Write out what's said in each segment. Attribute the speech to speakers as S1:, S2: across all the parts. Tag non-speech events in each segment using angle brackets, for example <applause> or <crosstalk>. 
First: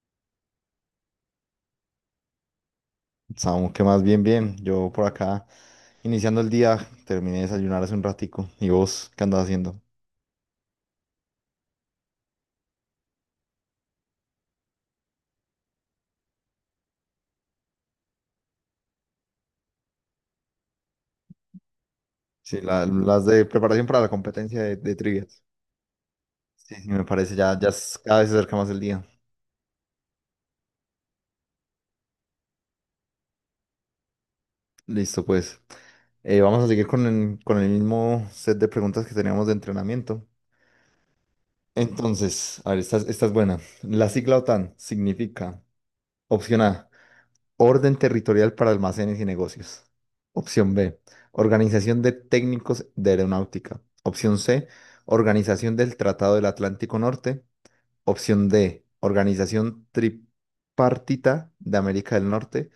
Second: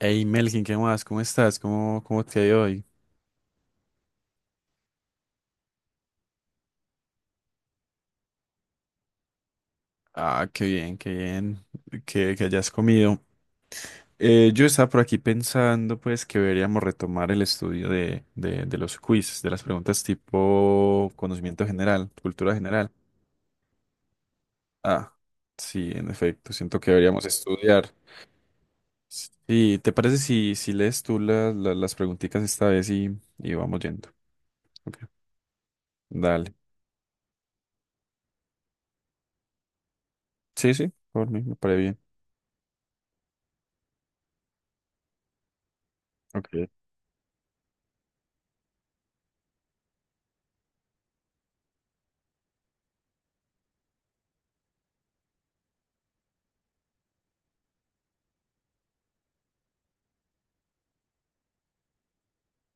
S1: Hey Melkin, ¿qué más? ¿Cómo estás? ¿Cómo te ha ido hoy?
S2: Samu, que más bien, bien. Yo por acá, iniciando el día, terminé de desayunar hace un ratico. ¿Y vos qué andas haciendo?
S1: Ah, qué bien que hayas comido. Yo estaba por aquí pensando pues que deberíamos retomar el estudio de los quiz, de las preguntas tipo conocimiento general, cultura
S2: Sí,
S1: general.
S2: las de preparación para la competencia de
S1: Ah,
S2: trivias.
S1: sí, en efecto,
S2: Sí,
S1: siento que
S2: sí, me
S1: deberíamos
S2: parece, ya, ya
S1: estudiar.
S2: cada vez se acerca más el día.
S1: Sí, ¿te parece si lees tú las preguntitas esta vez y vamos yendo? Ok,
S2: Listo, pues.
S1: dale.
S2: Vamos a seguir con el mismo set de preguntas que teníamos de entrenamiento.
S1: Sí, sí, por mí, me parece bien.
S2: Entonces, a ver, esta es buena. La sigla OTAN significa,
S1: Ok.
S2: opción A, Orden territorial para almacenes y negocios. Opción B. Organización de técnicos de aeronáutica. Opción C. Organización del Tratado del Atlántico Norte. Opción D. Organización tripartita de América del Norte.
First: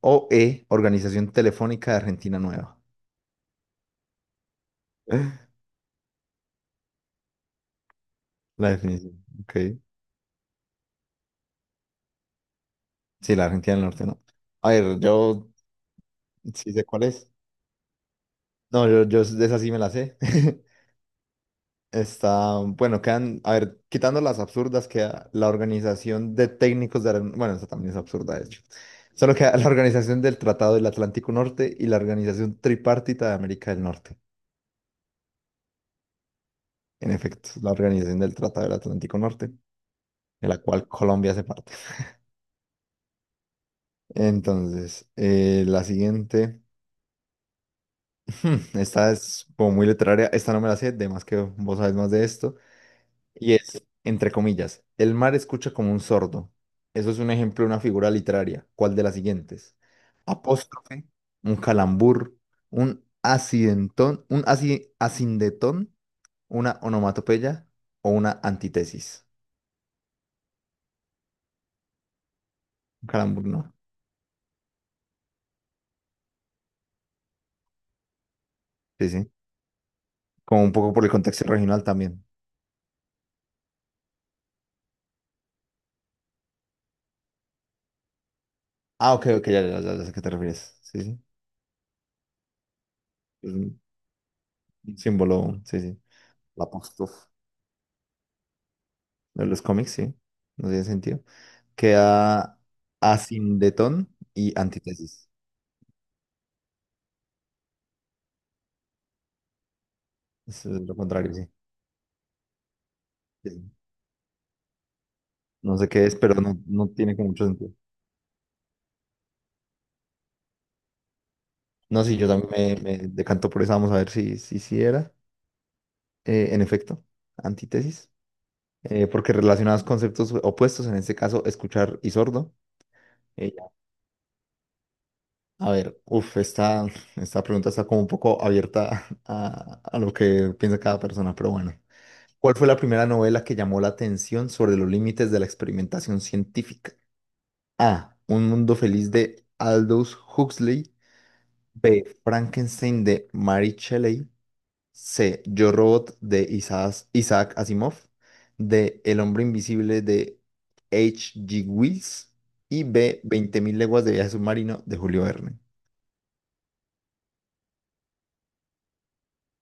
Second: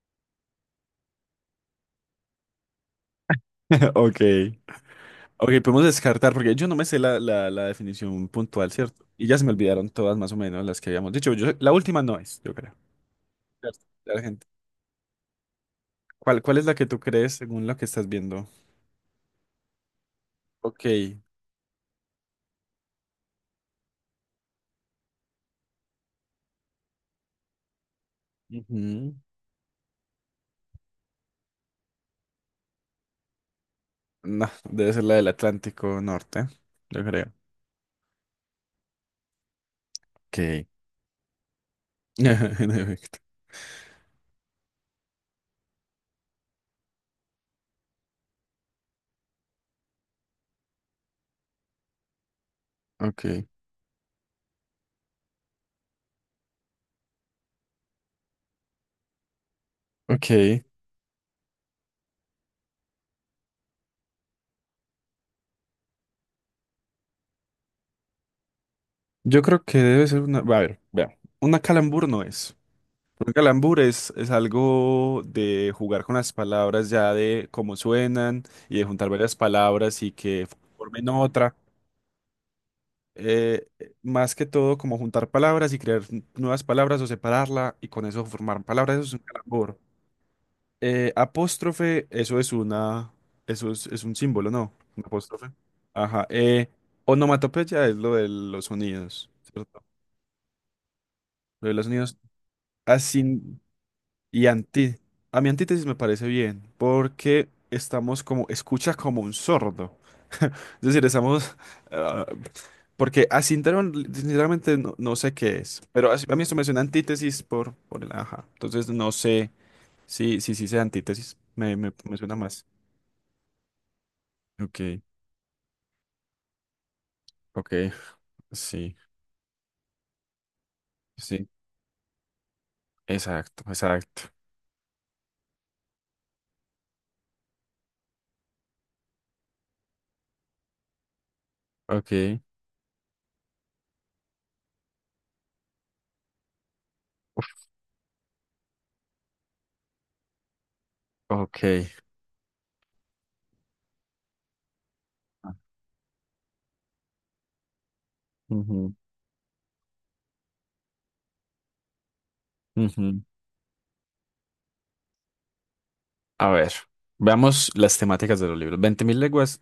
S2: O E. Organización telefónica de Argentina Nueva.
S1: <laughs> Ok. Ok,
S2: <laughs>
S1: podemos descartar porque yo no me sé la definición
S2: La
S1: puntual, ¿cierto?
S2: definición.
S1: Y ya se me
S2: Ok.
S1: olvidaron todas más o menos las que habíamos dicho. Yo, la última no es, yo creo.
S2: Sí, la Argentina
S1: Cierto.
S2: del Norte,
S1: La
S2: ¿no?
S1: gente-
S2: A ver, yo
S1: ¿Cuál es
S2: sí
S1: la
S2: sé
S1: que tú
S2: cuál es.
S1: crees según lo que estás viendo?
S2: No, yo, de esa sí me la sé. <laughs>
S1: Ok.
S2: Está, bueno, quedan, a ver, quitando las absurdas, queda la organización de técnicos de, bueno, esa también es absurda, de hecho.
S1: Ujú.
S2: Solo queda la organización del Tratado del Atlántico Norte y la organización tripartita de América del Norte.
S1: No, debe ser la del Atlántico Norte, yo
S2: En
S1: creo.
S2: efecto, la organización del Tratado del Atlántico Norte, de la
S1: Ok.
S2: cual Colombia hace parte.
S1: <laughs> En efecto.
S2: Entonces, la siguiente, <laughs> esta es como muy literaria, esta no me la sé, de más que vos sabes más de esto.
S1: Ok.
S2: Y es, entre comillas, el mar escucha como un sordo. Eso es un ejemplo de una figura literaria. ¿Cuál de las siguientes?
S1: Ok.
S2: Apóstrofe, un calambur, un acidentón, un acindetón, una onomatopeya o una antítesis.
S1: Yo creo que debe ser una. A ver, vea. Una calambur no es.
S2: Un
S1: Un
S2: calambur, ¿no?
S1: calambur es algo de jugar con las palabras ya de cómo suenan y de juntar
S2: Sí, sí.
S1: varias palabras y que
S2: Como un poco por
S1: formen
S2: el contexto
S1: otra.
S2: regional también.
S1: Eh, más que todo, como juntar palabras y crear nuevas palabras o separarla y con eso formar palabras, eso es
S2: Ah,
S1: un
S2: ok, ok, ya,
S1: calambur.
S2: ya, ya, ya sé a qué te refieres. Sí,
S1: Eh,
S2: sí.
S1: apóstrofe,
S2: Es
S1: eso
S2: un
S1: es un símbolo, ¿no?
S2: un
S1: Un apóstrofe.
S2: símbolo, sí, sí.
S1: Ajá.
S2: El
S1: Eh,
S2: apóstrofe
S1: onomatopeya es lo de los sonidos,
S2: de los
S1: ¿cierto?
S2: cómics, sí. No tiene sentido.
S1: Lo de los sonidos.
S2: Queda asindetón
S1: Y
S2: y
S1: anti,
S2: antítesis.
S1: a mi antítesis me parece bien, porque estamos como, escucha como un sordo. <laughs> Es
S2: Eso es lo
S1: decir,
S2: contrario, sí.
S1: ah, porque
S2: Sí.
S1: asinteron, sinceramente no sé qué
S2: No
S1: es,
S2: sé qué
S1: pero
S2: es, pero
S1: a mí esto
S2: no,
S1: me suena
S2: no tiene como
S1: antítesis
S2: mucho sentido.
S1: por el ajá. Entonces no sé si sea antítesis, me, me,
S2: No,
S1: me
S2: sí, yo
S1: suena más.
S2: también me decanto por esa. Vamos a ver si
S1: Ok,
S2: era. En efecto,
S1: ok,
S2: antítesis.
S1: sí,
S2: Porque relacionados conceptos opuestos, en este caso,
S1: sí,
S2: escuchar y sordo. Eh,
S1: exacto, exacto.
S2: a ver, uff, esta pregunta está como un poco abierta <laughs> a lo que piensa cada persona, pero bueno.
S1: Ok,
S2: ¿Cuál fue la primera novela que llamó la atención sobre los límites de la experimentación científica? A. Un mundo feliz de Aldous Huxley.
S1: ok.
S2: B. Frankenstein de Mary Shelley. C.
S1: Ah,
S2: Yo Robot de Isaac Asimov. D. El hombre invisible de H.G. Wells. Y
S1: ujú,
S2: B.
S1: ujú.
S2: 20.000 leguas de viaje submarino de Julio Verne.
S1: A ver, veamos las temáticas de los libros. Veinte mil leguas,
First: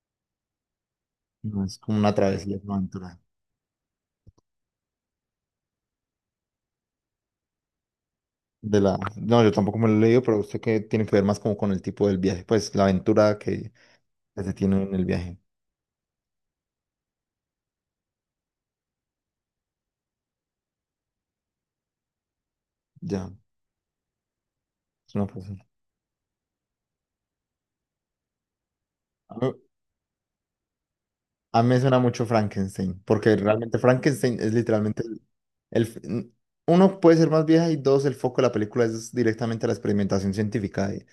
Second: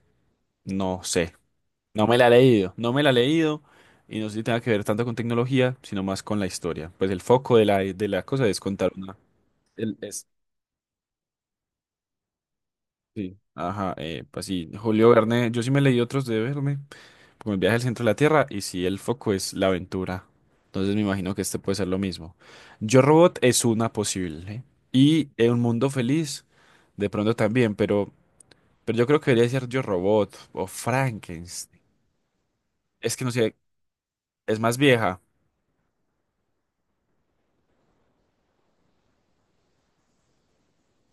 S1: no sé.
S2: No, es como
S1: No
S2: una
S1: me la he
S2: travesía, es
S1: leído,
S2: una
S1: no me la he
S2: aventura.
S1: leído y no sé si tenga que ver tanto con tecnología, sino más con la historia. Pues el foco de la cosa es contar una.
S2: No, yo tampoco me lo
S1: el-
S2: he leído,
S1: es,
S2: pero sé que tiene que ver más como con el tipo del viaje, pues la
S1: sí.
S2: aventura que
S1: Ajá,
S2: que
S1: pues
S2: se
S1: sí,
S2: tiene en el
S1: Julio
S2: viaje.
S1: Verne, yo sí me leí otros de Verne, como El viaje al centro de la Tierra, y sí, el foco es la aventura. Entonces me imagino que este puede ser lo mismo. Yo
S2: Ya,
S1: Robot es una posible.
S2: es una
S1: Y eh,
S2: cosa.
S1: Un Mundo Feliz, de pronto también, pero yo creo que debería ser Yo Robot o
S2: A mí
S1: Frankenstein.
S2: me suena mucho Frankenstein,
S1: Es que no
S2: porque
S1: sé,
S2: realmente Frankenstein es
S1: es más
S2: literalmente
S1: vieja.
S2: el- uno puede ser más vieja y dos, el foco de la película es directamente la experimentación científica y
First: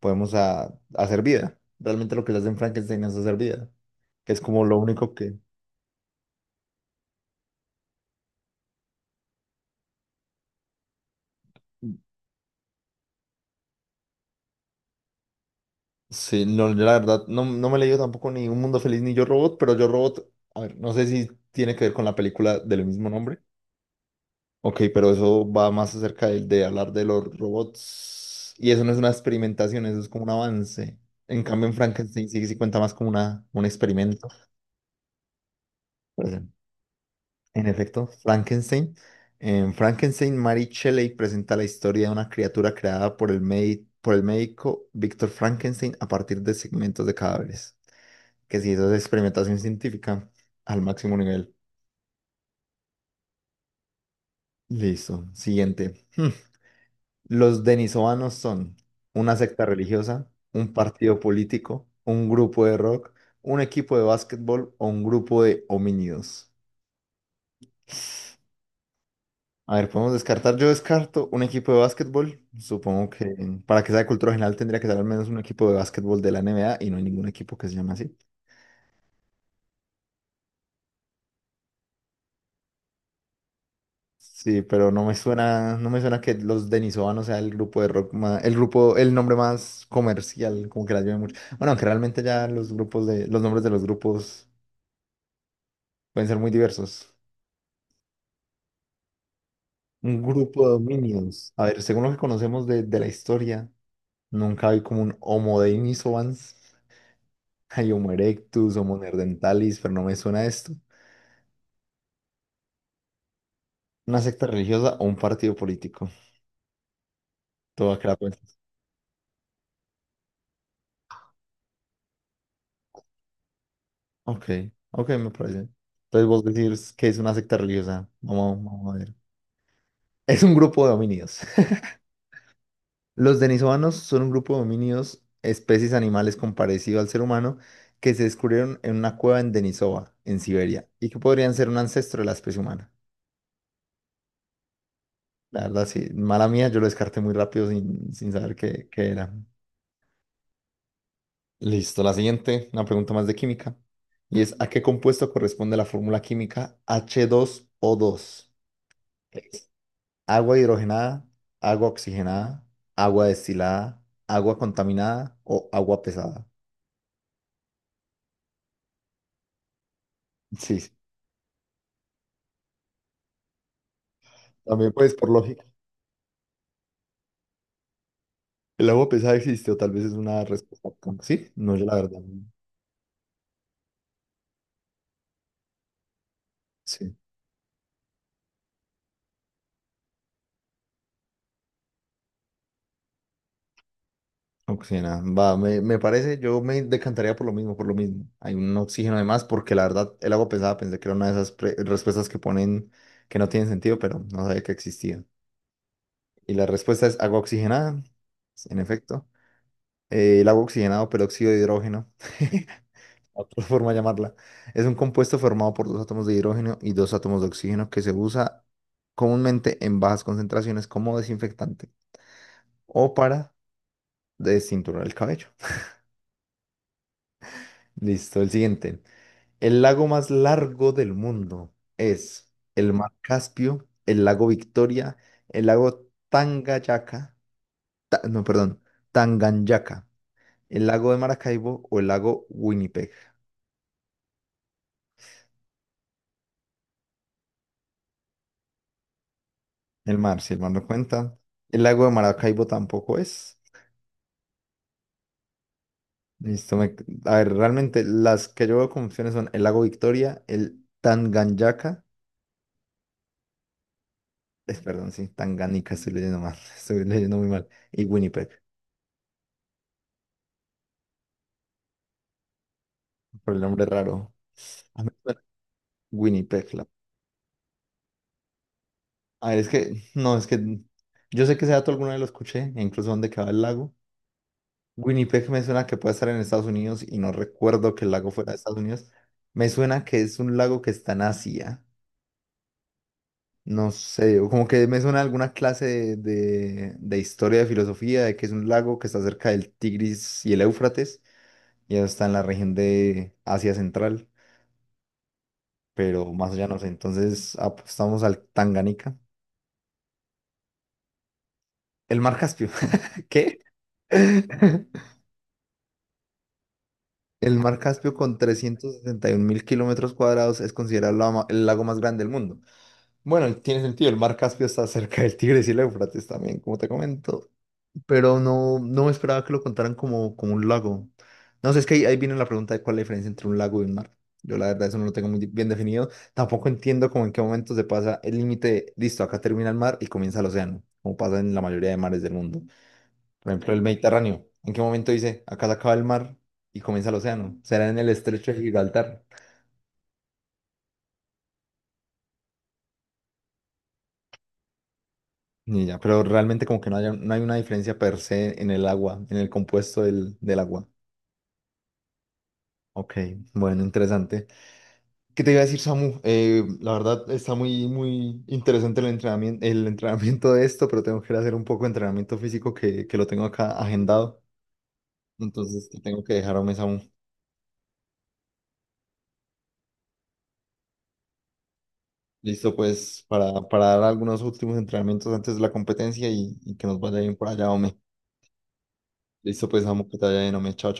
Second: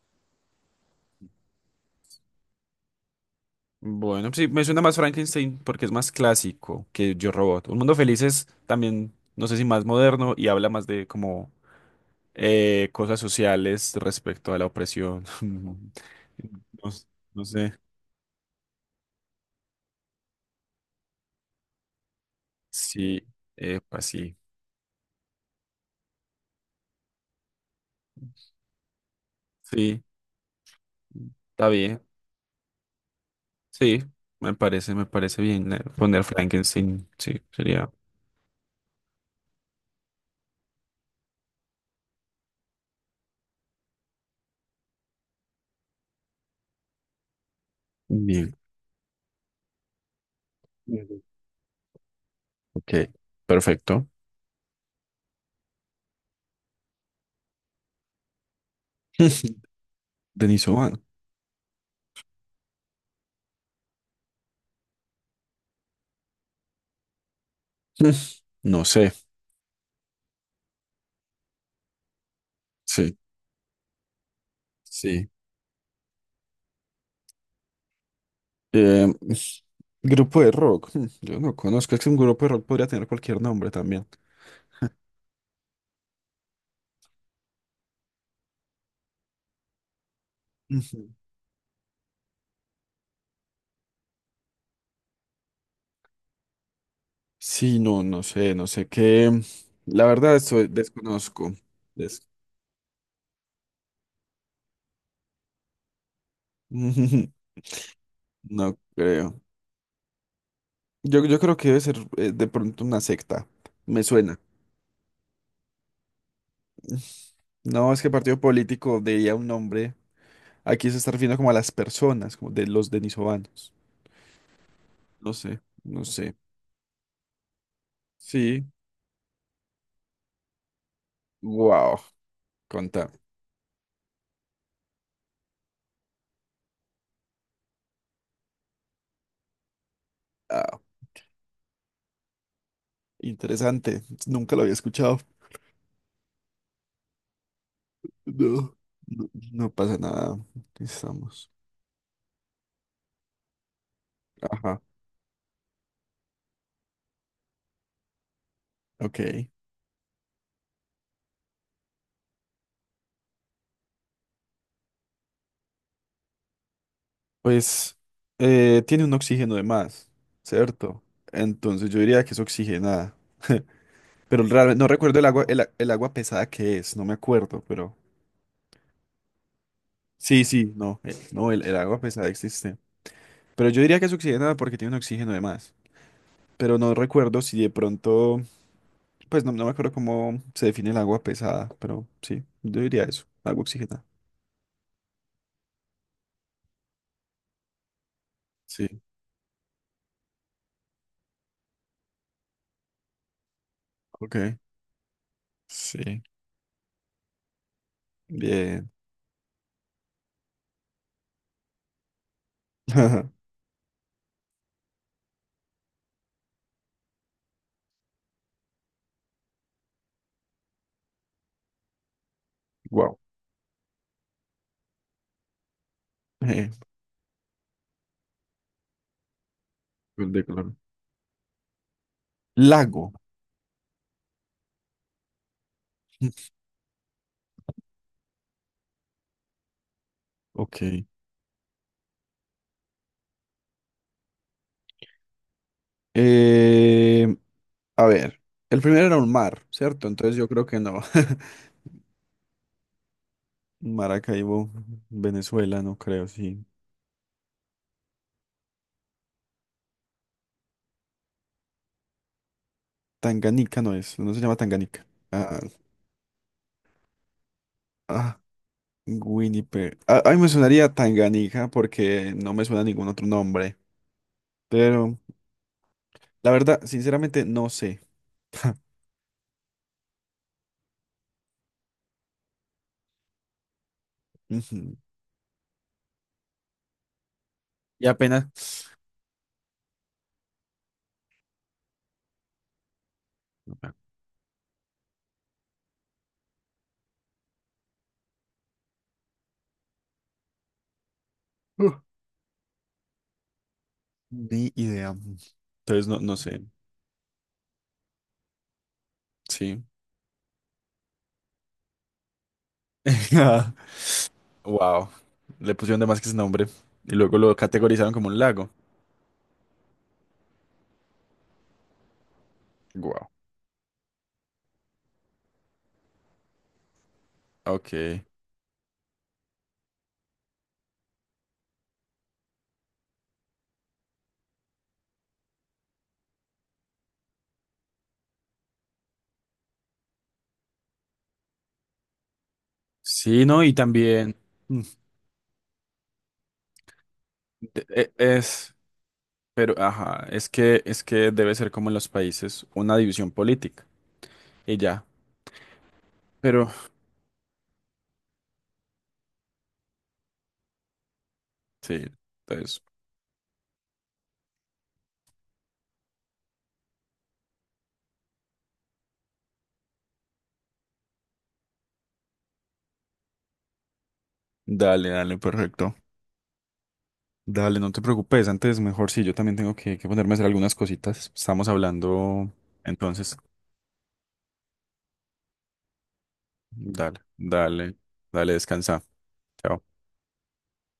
S2: podemos hacer vida. Realmente lo que le hacen Frankenstein es hacer vida,
S1: Bueno,
S2: que es
S1: sí, me
S2: como lo
S1: suena más
S2: único que...
S1: Frankenstein porque es más clásico que Yo Robot. Un Mundo Feliz es también, no sé si más moderno y habla más de como cosas sociales respecto a la opresión. <laughs>
S2: Sí, no, yo
S1: No,
S2: la verdad
S1: no
S2: no, no
S1: sé.
S2: me he leído tampoco ni Un Mundo Feliz ni Yo Robot, pero Yo Robot, a ver, no sé si tiene que ver con la película del mismo
S1: Sí,
S2: nombre.
S1: pues sí.
S2: Ok, pero eso va más acerca de, hablar de los robots. Y eso no es una experimentación, eso
S1: Sí,
S2: es como un avance. En cambio,
S1: está
S2: en
S1: bien.
S2: Frankenstein sí, sí cuenta más como una, un
S1: Sí,
S2: experimento.
S1: me parece bien poner
S2: Pues, en
S1: Frankenstein. Sí,
S2: en
S1: sería
S2: efecto, Frankenstein. En Frankenstein, Mary Shelley presenta la historia de una criatura creada por el médico Víctor Frankenstein a partir de segmentos de cadáveres.
S1: bien.
S2: Que sí, eso es experimentación científica al máximo
S1: Ujú.
S2: nivel.
S1: Ok, perfecto.
S2: Listo. Siguiente. <laughs> Los denisovanos son una
S1: <laughs>
S2: secta religiosa,
S1: Denis
S2: un
S1: Oban.
S2: partido político, un grupo de rock, un equipo de básquetbol o un grupo de homínidos.
S1: <laughs> No sé.
S2: A ver, podemos descartar. Yo descarto un equipo de básquetbol. Supongo
S1: Sí,
S2: que para que sea de cultura general tendría que ser al
S1: sí.
S2: menos un equipo de básquetbol de la NBA y no hay ningún equipo que se llame así.
S1: Eh, es- grupo de rock. Yo no conozco. Es que un grupo de rock podría tener cualquier nombre también.
S2: Sí, pero no me suena, no me suena que los denisovanos sea el grupo de rock más, el grupo, el nombre más comercial, como que la
S1: Ujú.
S2: lleve mucho. Bueno, aunque realmente ya los grupos los nombres de los grupos pueden ser muy diversos.
S1: Sí, no, no sé, no sé qué. La
S2: Un
S1: verdad,
S2: grupo de
S1: desconozco.
S2: dominios. A ver, según lo que
S1: Des-
S2: conocemos de, la historia, nunca hay como un Homo denisovans. <laughs>
S1: <laughs>
S2: Hay Homo erectus,
S1: No
S2: Homo
S1: creo.
S2: neanderthalis, pero no me suena esto.
S1: Yo creo que debe ser de pronto una secta. Me
S2: Una
S1: suena.
S2: secta religiosa o un partido político.
S1: No,
S2: Todo
S1: es que
S2: acá pues.
S1: partido político diría un nombre. Aquí se está refiriendo como a las personas, como de los denisovanos.
S2: Ok, ok, me
S1: No sé,
S2: parece.
S1: no
S2: Entonces
S1: sé.
S2: vos decís que es una secta religiosa. Vamos,
S1: Sí.
S2: vamos a ver. Es un grupo de dominios.
S1: Wow,
S2: <laughs>
S1: contame.
S2: Los denisovanos son un grupo de dominios, especies animales con parecido al ser humano, que se descubrieron en una cueva en Denisova, en
S1: Ah,
S2: Siberia, y que podrían ser un ancestro de la especie humana.
S1: interesante. Nunca lo había escuchado.
S2: La verdad, sí, mala mía, yo lo descarté muy rápido sin saber
S1: No,
S2: qué
S1: no,
S2: era.
S1: no pasa nada. Aquí estamos.
S2: Listo, la siguiente, una pregunta más de química. Y es, ¿a
S1: Ajá,
S2: qué compuesto corresponde la fórmula química h dos o dos?
S1: ok.
S2: Es ¿agua hidrogenada, agua oxigenada, agua destilada, agua contaminada o agua pesada?
S1: Pues tiene un oxígeno de más,
S2: Sí, sí,
S1: ¿cierto? Entonces yo diría que es oxigenada. <laughs> Pero realmente no
S2: también pues
S1: recuerdo el
S2: por
S1: agua,
S2: lógica.
S1: el agua pesada que es, no me acuerdo, pero.
S2: El agua pesada existe o tal vez es
S1: Sí,
S2: una
S1: sí,
S2: respuesta.
S1: no,
S2: ¿Sí?
S1: no, el,
S2: No,
S1: el
S2: yo la
S1: agua
S2: verdad,
S1: pesada
S2: no.
S1: existe. Pero yo diría que es oxigenada porque tiene un oxígeno de más. Pero no
S2: Sí.
S1: recuerdo si de pronto, pues no me acuerdo cómo se define el agua pesada, pero sí, yo diría eso, agua oxigenada.
S2: Oxigena, va, me parece, yo me decantaría por lo mismo, por lo mismo. Hay un
S1: Sí,
S2: oxígeno de más porque la verdad el agua pesada pensé que era una de esas respuestas que ponen que no tienen sentido, pero no
S1: ok.
S2: sabía que existía.
S1: Sí.
S2: Y la respuesta es agua oxigenada, en
S1: Bien.
S2: efecto. El agua oxigenada o peróxido de hidrógeno, <laughs>
S1: <laughs>
S2: otra forma de llamarla, es un compuesto formado por dos átomos de hidrógeno y dos átomos de oxígeno que se usa comúnmente en bajas concentraciones como desinfectante o
S1: Wow.
S2: para desinturar el cabello.
S1: Eh,
S2: <laughs> Listo, el siguiente. El lago más
S1: gol de Colombia.
S2: largo del mundo es el mar
S1: Lago.
S2: Caspio, el lago Victoria, el lago
S1: <laughs>
S2: Tanganyika, no, perdón, Tanganyika, el
S1: Ok.
S2: lago de Maracaibo o el lago Winnipeg.
S1: Eh, a ver. El primero era un mar, ¿cierto?
S2: El
S1: Entonces
S2: mar,
S1: yo
S2: si el
S1: creo
S2: mar
S1: que
S2: no
S1: no.
S2: cuenta. El lago de Maracaibo tampoco es.
S1: <laughs> Maracaibo, Venezuela, no creo, sí.
S2: Listo, a ver, realmente las que yo veo como opciones son el lago Victoria, el Tanganyika,
S1: Tanganica no es, no se llama
S2: es,
S1: Tanganica.
S2: perdón, sí,
S1: Ah,
S2: Tanganica, estoy leyendo mal, <laughs> estoy leyendo muy mal, y
S1: ah,
S2: Winnipeg,
S1: Winnipeg. Ah, ay, me sonaría Tanganica porque no me suena ningún otro
S2: por el
S1: nombre.
S2: nombre raro. A mí me
S1: Pero
S2: suena
S1: la verdad,
S2: Winnipeg.
S1: sinceramente, no sé.
S2: A ver, es que, no, es que yo sé que ese dato alguna vez lo escuché, e incluso dónde queda el lago.
S1: Ujú.
S2: Winnipeg me suena que puede estar en Estados Unidos y no recuerdo que
S1: Y
S2: el lago
S1: apenas.
S2: fuera de Estados Unidos. Me suena que es un lago que está en Asia. No sé, o como que me suena alguna clase de historia, de filosofía, de que es un lago que está cerca del Tigris y el Éufrates,
S1: Uh,
S2: y eso está en la región de Asia Central,
S1: Ni idea. Entonces no,
S2: pero
S1: no
S2: más
S1: sé.
S2: allá no sé. Entonces apostamos al Tanganica.
S1: Sí.
S2: El mar Caspio. <laughs> ¿Qué?
S1: <laughs>
S2: <laughs>
S1: Wow. Le pusieron de más que ese nombre. Y luego lo
S2: El mar
S1: categorizaron
S2: Caspio
S1: como un
S2: con
S1: lago.
S2: 371 mil kilómetros cuadrados es considerado el lago más grande del mundo.
S1: Wow.
S2: Bueno, tiene sentido, el mar Caspio está cerca del Tigris y el Éufrates también, como te comento,
S1: Ok.
S2: pero no, no me esperaba que lo contaran como un lago. No sé, es que ahí viene la pregunta de cuál es la diferencia entre un lago y un mar. Yo la verdad eso no lo tengo muy bien definido. Tampoco entiendo como en qué momento se pasa el límite, de, listo, acá termina el mar y comienza el océano, como pasa en la mayoría de mares del mundo.
S1: Sí,
S2: Por
S1: no, y
S2: ejemplo, el
S1: también
S2: Mediterráneo. ¿En
S1: mm,
S2: qué momento dice, acá se acaba el mar y comienza el océano?
S1: de-
S2: ¿Será en el
S1: e-
S2: estrecho de
S1: es,
S2: Gibraltar?
S1: pero ajá, es que debe ser como en los países, una división política. Y ya.
S2: Ni idea, pero realmente
S1: Pero
S2: como que no hay una diferencia per se en el agua, en el compuesto del agua.
S1: sí, entonces,
S2: Ok, bueno, interesante. ¿Qué te iba a decir, Samu? La verdad está muy, muy interesante el entrenamiento de esto, pero tengo que ir a hacer un poco de entrenamiento físico que lo tengo acá agendado.
S1: dale, dale,
S2: Entonces
S1: perfecto.
S2: te tengo que dejar, hombre, Samu.
S1: Dale, no te preocupes. Antes, mejor sí, yo también tengo que ponerme a hacer algunas cositas. Estamos hablando.
S2: Listo, pues
S1: Entonces,
S2: para dar algunos últimos entrenamientos antes de la competencia y que nos
S1: dale,
S2: vaya bien por allá,
S1: dale,
S2: hombre.
S1: dale, descansa.
S2: Listo, pues
S1: Chao.
S2: amo que te vaya bien, hombre. Chao,